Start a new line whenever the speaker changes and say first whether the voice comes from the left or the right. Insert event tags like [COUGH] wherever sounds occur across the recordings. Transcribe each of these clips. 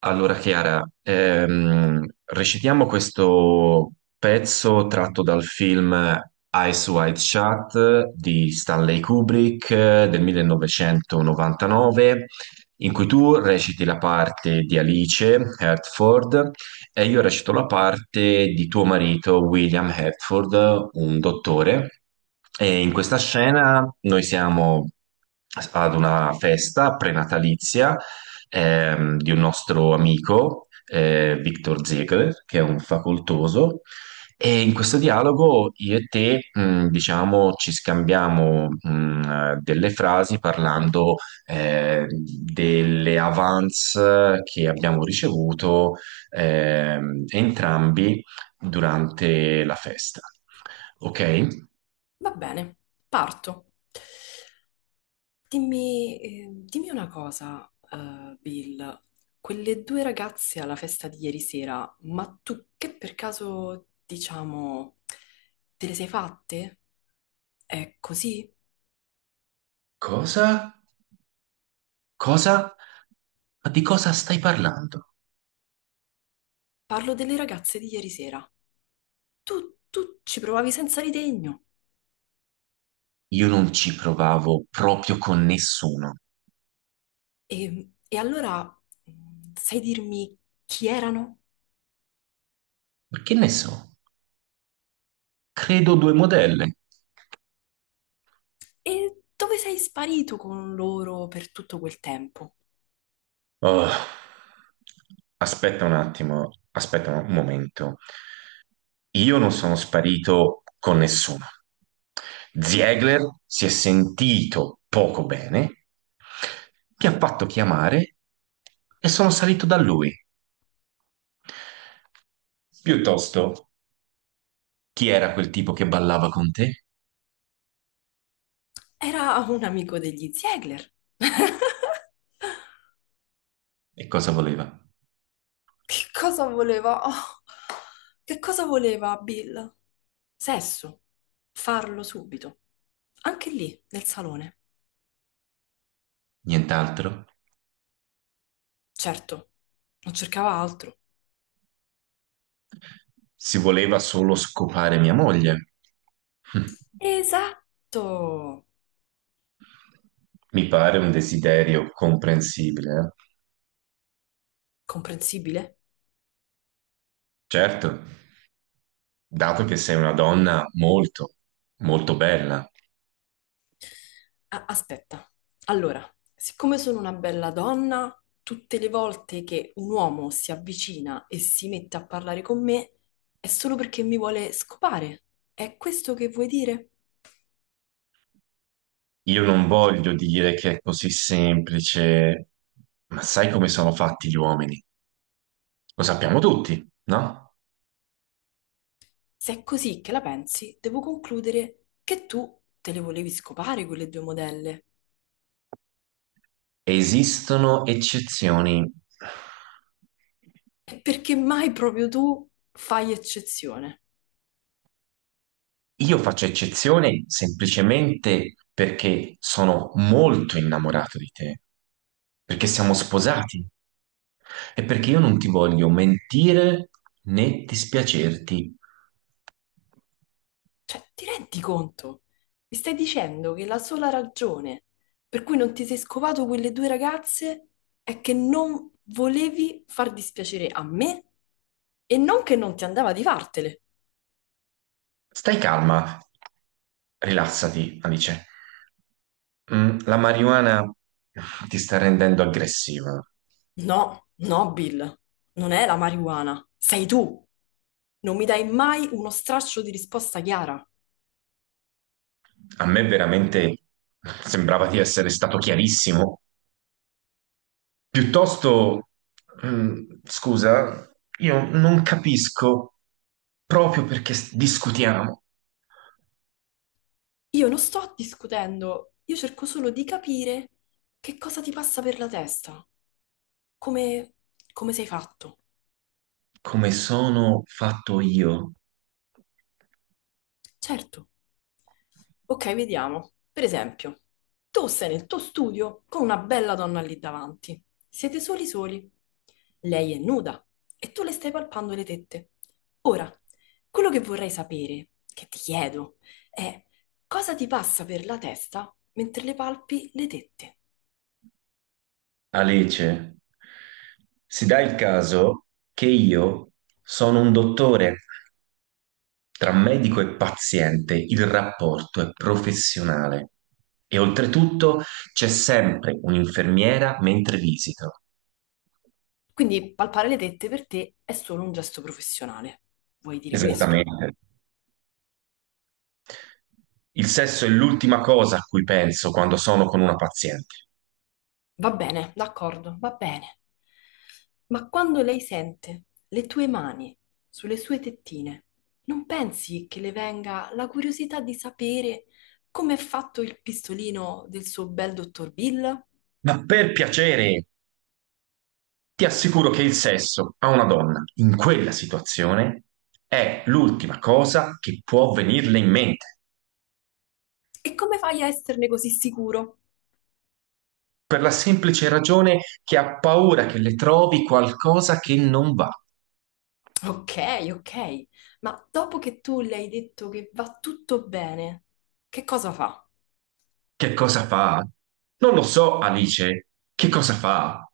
right: Allora, Chiara, recitiamo questo pezzo tratto dal film Eyes Wide Shut di Stanley Kubrick, del 1999, in cui tu reciti la parte di Alice Hertford e io recito la parte di tuo marito William Hertford, un dottore. E in questa scena noi siamo ad una festa prenatalizia di un nostro amico, Victor Ziegler, che è un facoltoso, e in questo dialogo io e te, diciamo, ci scambiamo, delle frasi parlando, delle avance che abbiamo ricevuto, entrambi durante la festa. Ok?
left: Va bene, parto. Dimmi, dimmi una cosa, Bill. Quelle due ragazze alla festa di ieri sera, ma tu che per caso, diciamo, te le sei fatte? È così?
right: Cosa? Cosa? Ma di cosa stai parlando?
left: Parlo delle ragazze di ieri sera. Tu ci provavi senza ritegno.
right: Io non ci provavo proprio con nessuno.
left: E allora, sai dirmi chi erano?
right: Ma che ne so? Credo due modelle.
left: E dove sei sparito con loro per tutto quel tempo?
right: Oh, aspetta un attimo, aspetta un momento. Io non sono sparito con nessuno. Ziegler si è sentito poco bene, mi ha fatto chiamare e sono salito da lui. Piuttosto, chi era quel tipo che ballava con te?
left: Era un amico degli Ziegler. [LAUGHS]
right: E cosa voleva?
left: Che cosa voleva? [LAUGHS] Oh, che cosa voleva Bill? Sesso. Farlo subito. Anche lì, nel salone.
right: Nient'altro?
left: Certo, non cercava altro.
right: Si voleva solo scopare mia moglie. [LAUGHS]
left: Esatto. Tutto
right: Mi pare un desiderio comprensibile, eh.
left: comprensibile?
right: Certo, dato che sei una donna molto, molto bella.
left: Ah, aspetta, allora, siccome sono una bella donna, tutte le volte che un uomo si avvicina e si mette a parlare con me è solo perché mi vuole scopare. È questo che vuoi dire?
right: Io non voglio dire che è così semplice, ma sai come sono fatti gli uomini? Lo sappiamo tutti, no?
left: Se è così che la pensi, devo concludere che tu te le volevi scopare quelle due modelle.
right: Esistono eccezioni.
left: E perché mai proprio tu fai eccezione?
right: Io faccio eccezione semplicemente perché sono molto innamorato di te, perché siamo sposati e perché io non ti voglio mentire né dispiacerti.
left: Cioè, ti rendi conto? Mi stai dicendo che la sola ragione per cui non ti sei scovato quelle due ragazze è che non volevi far dispiacere a me e non che non ti andava di fartele.
right: Stai calma, rilassati, Alice. Mm, la marijuana ti sta rendendo aggressiva.
left: No, no, Bill, non è la marijuana, sei tu. Non mi dai mai uno straccio di risposta chiara.
right: A me veramente sembrava di essere stato chiarissimo. Piuttosto, scusa, io non capisco proprio perché discutiamo
left: Io non sto discutendo, io cerco solo di capire che cosa ti passa per la testa, come, come sei fatto.
right: come sono fatto io.
left: Certo. Ok, vediamo. Per esempio, tu sei nel tuo studio con una bella donna lì davanti. Siete soli soli. Lei è nuda e tu le stai palpando le tette. Ora, quello che vorrei sapere, che ti chiedo, è cosa ti passa per la testa mentre le palpi le tette?
right: Alice, si dà il caso che io sono un dottore, tra medico e paziente il rapporto è professionale e oltretutto c'è sempre un'infermiera mentre visito.
left: Quindi palpare le tette per te è solo un gesto professionale. Vuoi dire questo?
right: Esattamente. Il sesso è l'ultima cosa a cui penso quando sono con una paziente.
left: Va bene, d'accordo, va bene. Ma quando lei sente le tue mani sulle sue tettine, non pensi che le venga la curiosità di sapere come è fatto il pistolino del suo bel dottor Bill?
right: Ma per piacere! Ti assicuro che il sesso a una donna in quella situazione è l'ultima cosa che può venirle in mente,
left: E come fai a esserne così sicuro?
right: per la semplice ragione che ha paura che le trovi qualcosa che non va.
left: Ok, ok, ma dopo che tu le hai detto che va tutto bene, che cosa fa?
right: Che cosa fa? Non lo so, Alice. Che cosa fa?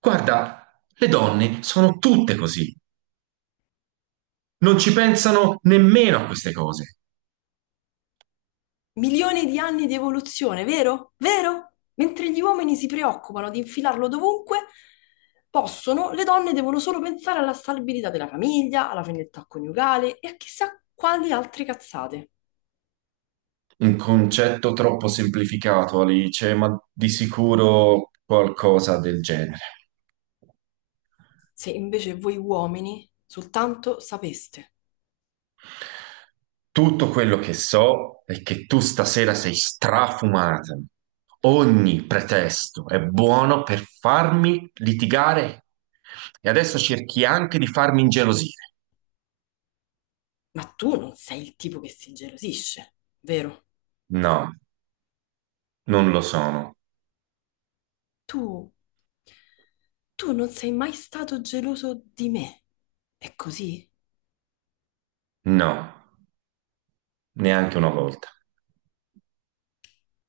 right: Guarda, le donne sono tutte così. Non ci pensano nemmeno a queste cose.
left: Milioni di anni di evoluzione, vero? Vero? Mentre gli uomini si preoccupano di infilarlo dovunque, possono, le donne devono solo pensare alla stabilità della famiglia, alla fedeltà coniugale e a chissà quali altre cazzate.
right: Un concetto troppo semplificato, Alice, ma di sicuro qualcosa del genere.
left: Se invece voi uomini soltanto sapeste.
right: Tutto quello che so è che tu stasera sei strafumata. Ogni pretesto è buono per farmi litigare e adesso cerchi anche di farmi ingelosire.
left: Ma tu non sei il tipo che si gelosisce, vero?
right: No, non lo sono.
left: Tu, tu non sei mai stato geloso di me. È così?
right: No, neanche una volta.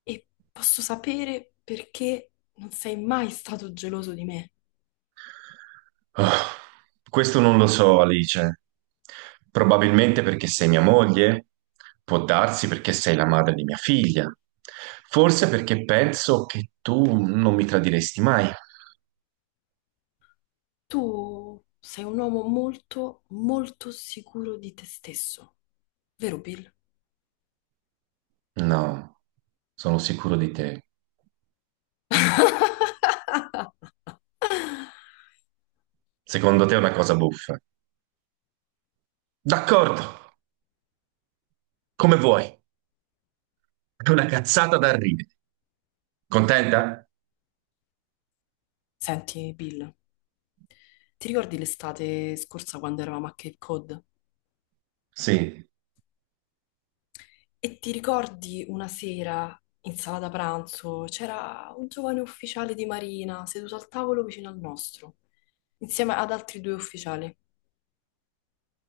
left: E posso sapere perché non sei mai stato geloso di me.
right: Oh, questo non lo so, Alice. Probabilmente perché sei mia moglie, può darsi perché sei la madre di mia figlia, forse perché penso che tu non mi tradiresti mai.
left: Tu sei un uomo molto, molto sicuro di te stesso, vero Bill?
right: No, sono sicuro di te. Secondo te è una cosa buffa. D'accordo, come vuoi. È una cazzata da ridere. Contenta?
left: Senti, Bill, ti ricordi l'estate scorsa quando eravamo a Cape Cod?
right: Sì.
left: E ti ricordi una sera in sala da pranzo c'era un giovane ufficiale di Marina seduto al tavolo vicino al nostro, insieme ad altri due ufficiali.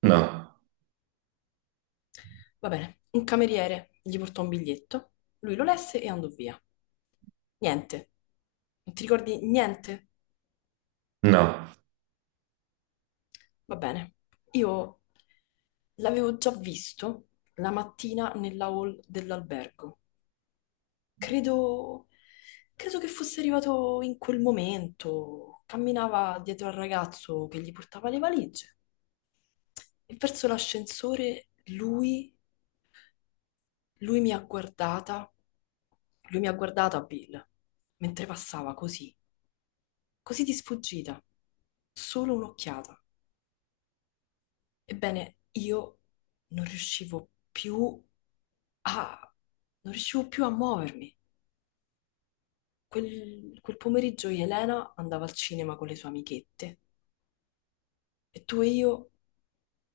right: No,
left: Va bene, un cameriere gli portò un biglietto, lui lo lesse e andò via. Niente. Non ti ricordi niente?
right: no.
left: Va bene. Io l'avevo già visto la mattina nella hall dell'albergo. Credo, credo che fosse arrivato in quel momento. Camminava dietro al ragazzo che gli portava le valigie e verso l'ascensore lui lui mi ha guardata, lui mi ha guardata, Bill, mentre passava così, così di sfuggita, solo un'occhiata. Ebbene, io non riuscivo più a... non riuscivo più a muovermi. Quel pomeriggio Elena andava al cinema con le sue amichette e tu e io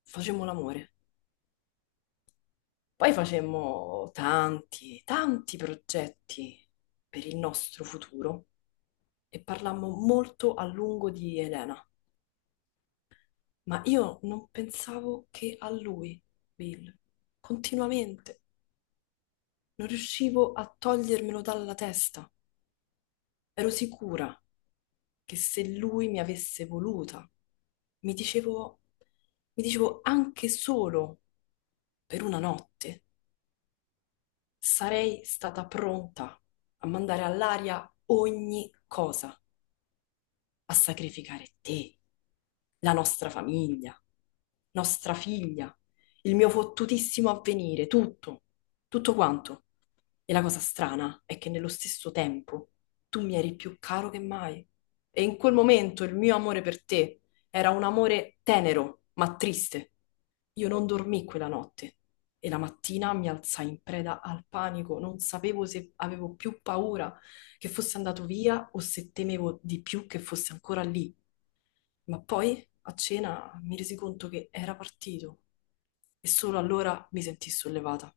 left: facemmo l'amore. Poi facemmo tanti, tanti progetti per il nostro futuro. E parlammo molto a lungo di Elena, ma io non pensavo che a lui, Bill, continuamente. Non riuscivo a togliermelo dalla testa. Ero sicura che se lui mi avesse voluta, mi dicevo, mi dicevo anche solo per una notte, sarei stata pronta a mandare all'aria ogni cosa, a sacrificare te, la nostra famiglia, nostra figlia, il mio fottutissimo avvenire, tutto, tutto quanto. E la cosa strana è che nello stesso tempo tu mi eri più caro che mai. E in quel momento il mio amore per te era un amore tenero, ma triste. Io non dormii quella notte e la mattina mi alzai in preda al panico, non sapevo se avevo più paura che fosse andato via o se temevo di più che fosse ancora lì. Ma poi, a cena, mi resi conto che era partito e solo allora mi sentii sollevata.